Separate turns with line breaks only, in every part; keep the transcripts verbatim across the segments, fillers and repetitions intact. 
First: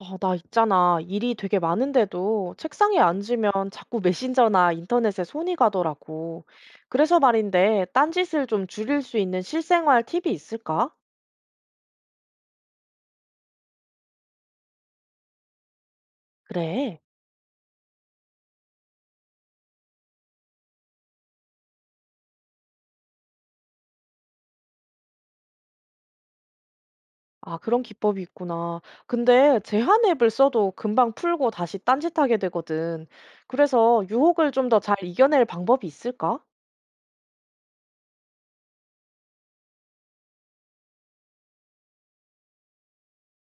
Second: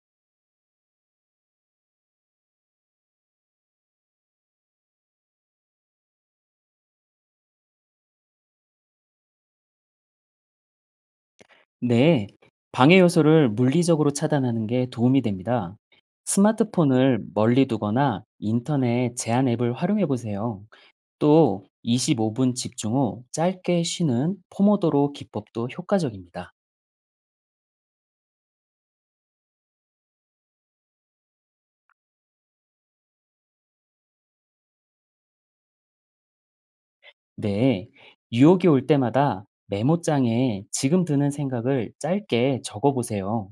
아, 나 있잖아. 일이 되게 많은데도 책상에 앉으면 자꾸 메신저나 인터넷에 손이 가더라고. 그래서 말인데, 딴짓을 좀 줄일 수 있는 실생활 팁이 있을까?
네, 방해 요소를 물리적으로 차단하는 게 도움이 됩니다.
그래.
스마트폰을 멀리 두거나 인터넷 제한 앱을 활용해 보세요. 또 이십오 분 집중 후 짧게 쉬는 포모도로 기법도 효과적입니다.
아, 그런 기법이 있구나. 근데 제한 앱을 써도 금방 풀고 다시 딴짓하게 되거든. 그래서 유혹을 좀 더 잘 이겨낼 방법이 있을까?
네, 유혹이 올 때마다 메모장에 지금 드는 생각을 짧게 적어 보세요.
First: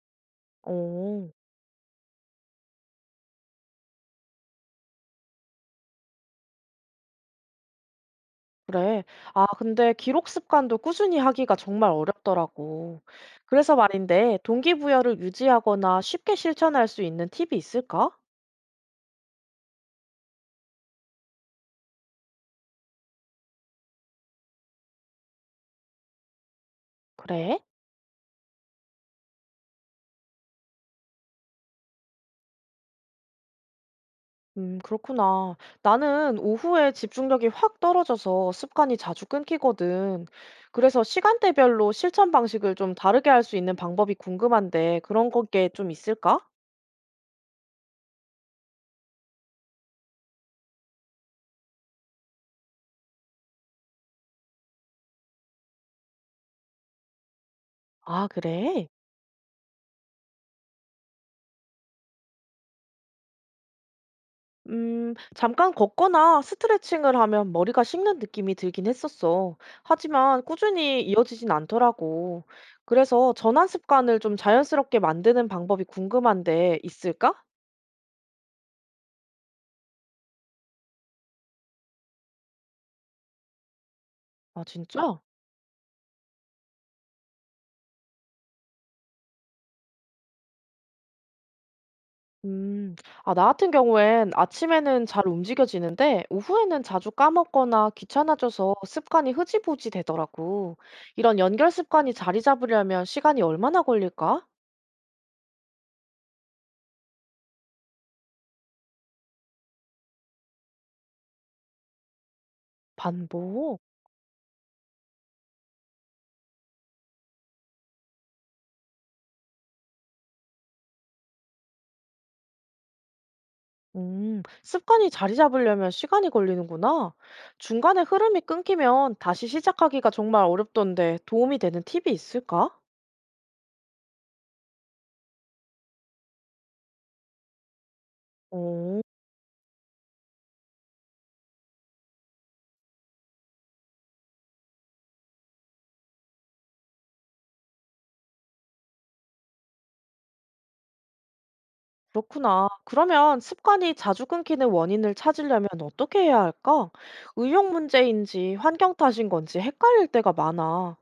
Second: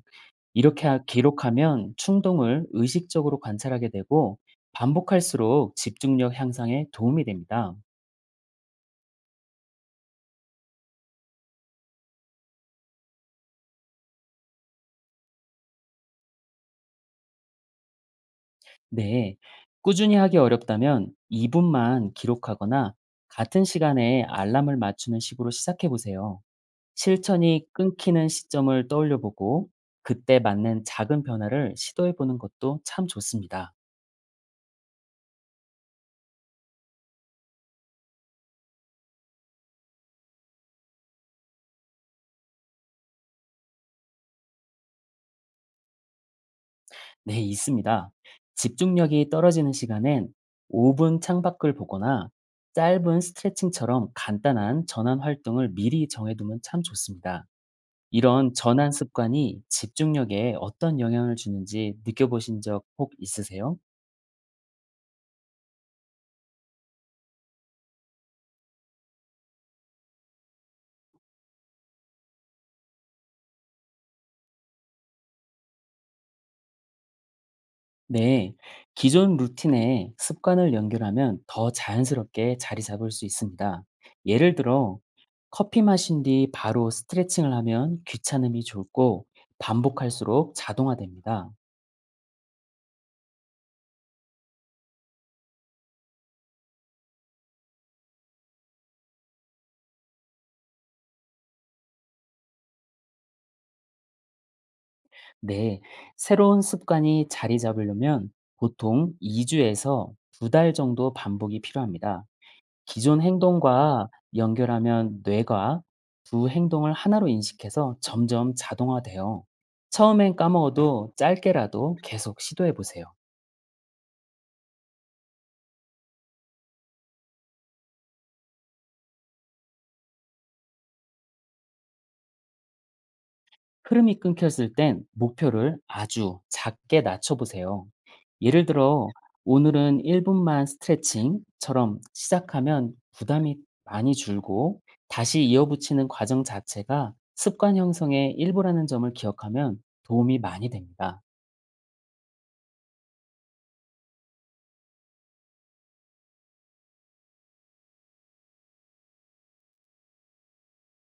이렇게 하-
어.
기록하면 충동을 의식적으로 관찰하게 되고 반복할수록 집중력 향상에 도움이 됩니다.
그래. 아, 근데 기록 습관도 꾸준히 하기가 정말 어렵더라고. 그래서 말인데, 동기부여를 유지하거나 쉽게 실천할 수 있는 팁이 있을까?
네. 꾸준히 하기 어렵다면 이 분만 기록하거나 같은 시간에 알람을 맞추는 식으로 시작해 보세요.
그래?
실천이 끊기는 시점을 떠올려 보고 그때 맞는 작은 변화를 시도해 보는 것도 참 좋습니다.
음, 그렇구나. 나는 오후에 집중력이 확 떨어져서 습관이 자주 끊기거든. 그래서 시간대별로 실천 방식을 좀 다르게 할 수 있는 방법이 궁금한데, 그런 게 좀 있을까?
네, 있습니다. 집중력이 떨어지는 시간엔 오 분 창밖을 보거나 짧은 스트레칭처럼 간단한 전환 활동을 미리 정해 두면 참 좋습니다.
아,
이런
그래?
전환 습관이 집중력에 어떤 영향을 주는지 느껴보신 적 혹 있으세요?
음, 잠깐 걷거나 스트레칭을 하면 머리가 식는 느낌이 들긴 했었어. 하지만 꾸준히 이어지진 않더라고. 그래서 전환 습관을 좀 자연스럽게 만드는 방법이 궁금한데 있을까?
네. 기존 루틴에 습관을 연결하면 더 자연스럽게 자리 잡을 수 있습니다. 예를
아,
들어
진짜?
커피 마신 뒤 바로 스트레칭을 하면 귀찮음이 줄고 반복할수록 자동화됩니다.
음, 아, 나 같은 경우엔 아침에는 잘 움직여지는데 오후에는 자주 까먹거나 귀찮아져서 습관이 흐지부지 되더라고. 이런 연결 습관이 자리 잡으려면 시간이 얼마나 걸릴까?
네. 새로운 습관이 자리 잡으려면 보통 이 주에서 두 달 정도 반복이 필요합니다. 기존
반복.
행동과 연결하면 뇌가 두 행동을 하나로 인식해서 점점 자동화돼요. 처음엔 까먹어도 짧게라도 계속 시도해 보세요.
음, 습관이 자리 잡으려면 시간이 걸리는구나. 중간에 흐름이 끊기면 다시 시작하기가 정말 어렵던데 도움이 되는 팁이 있을까?
흐름이 끊겼을 땐 목표를 아주 작게 낮춰보세요. 예를
오,
들어, 오늘은 일 분만 스트레칭처럼 시작하면 부담이 많이 줄고 다시 이어붙이는 과정 자체가 습관 형성의 일부라는 점을 기억하면 도움이 많이 됩니다.
그렇구나. 그러면 습관이 자주 끊기는 원인을 찾으려면 어떻게 해야 할까? 의욕 문제인지 환경 탓인 건지 헷갈릴 때가 많아.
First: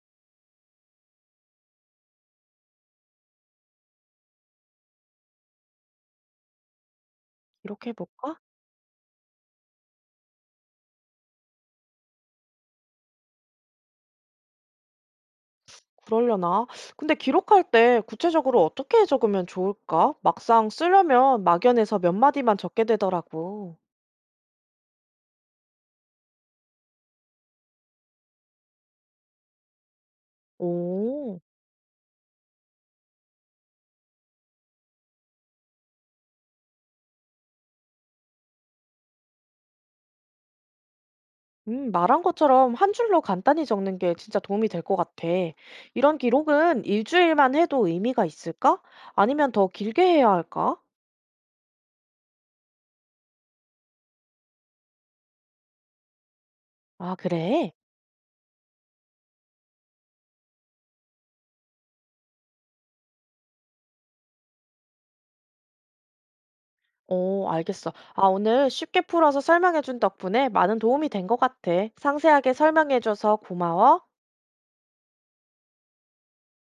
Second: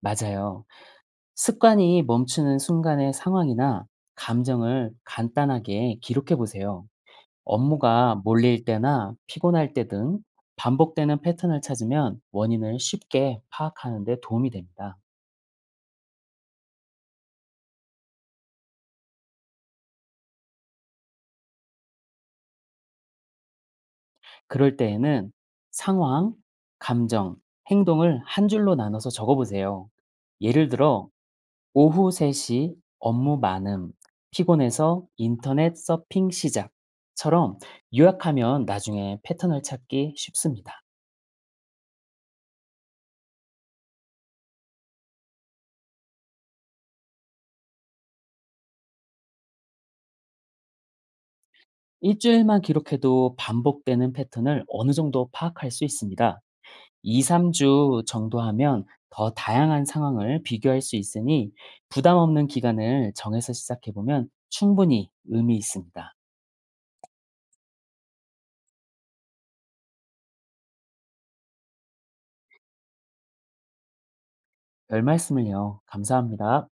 맞아요. 습관이 멈추는 순간의 상황이나 감정을 간단하게 기록해 보세요.
이렇게
업무가
해볼까?
몰릴 때나 피곤할 때 등 반복되는 패턴을 찾으면 원인을 쉽게 파악하는 데 도움이 됩니다.
그러려나? 근데 기록할 때 구체적으로 어떻게 적으면 좋을까? 막상 쓰려면 막연해서 몇 마디만 적게 되더라고.
그럴 때에는 상황, 감정, 행동을 한 줄로 나눠서 적어 보세요. 예를 들어,
오.
오후 세 시 업무 많음, 피곤해서 인터넷 서핑 시작처럼 요약하면 나중에 패턴을 찾기 쉽습니다.
음, 말한 것처럼 한 줄로 간단히 적는 게 진짜 도움이 될 것 같아. 이런 기록은 일주일만 해도 의미가 있을까? 아니면 더 길게 해야 할까?
일주일만 기록해도 반복되는 패턴을 어느 정도 파악할 수 있습니다.
아,
이,
그래?
삼 주 정도 하면 더 다양한 상황을 비교할 수 있으니 부담 없는 기간을 정해서 시작해보면 충분히 의미 있습니다.
어, 알겠어. 아, 오늘 쉽게 풀어서 설명해준 덕분에 많은 도움이 된 것 같아. 상세하게 설명해줘서 고마워.
별 말씀을요. 감사합니다.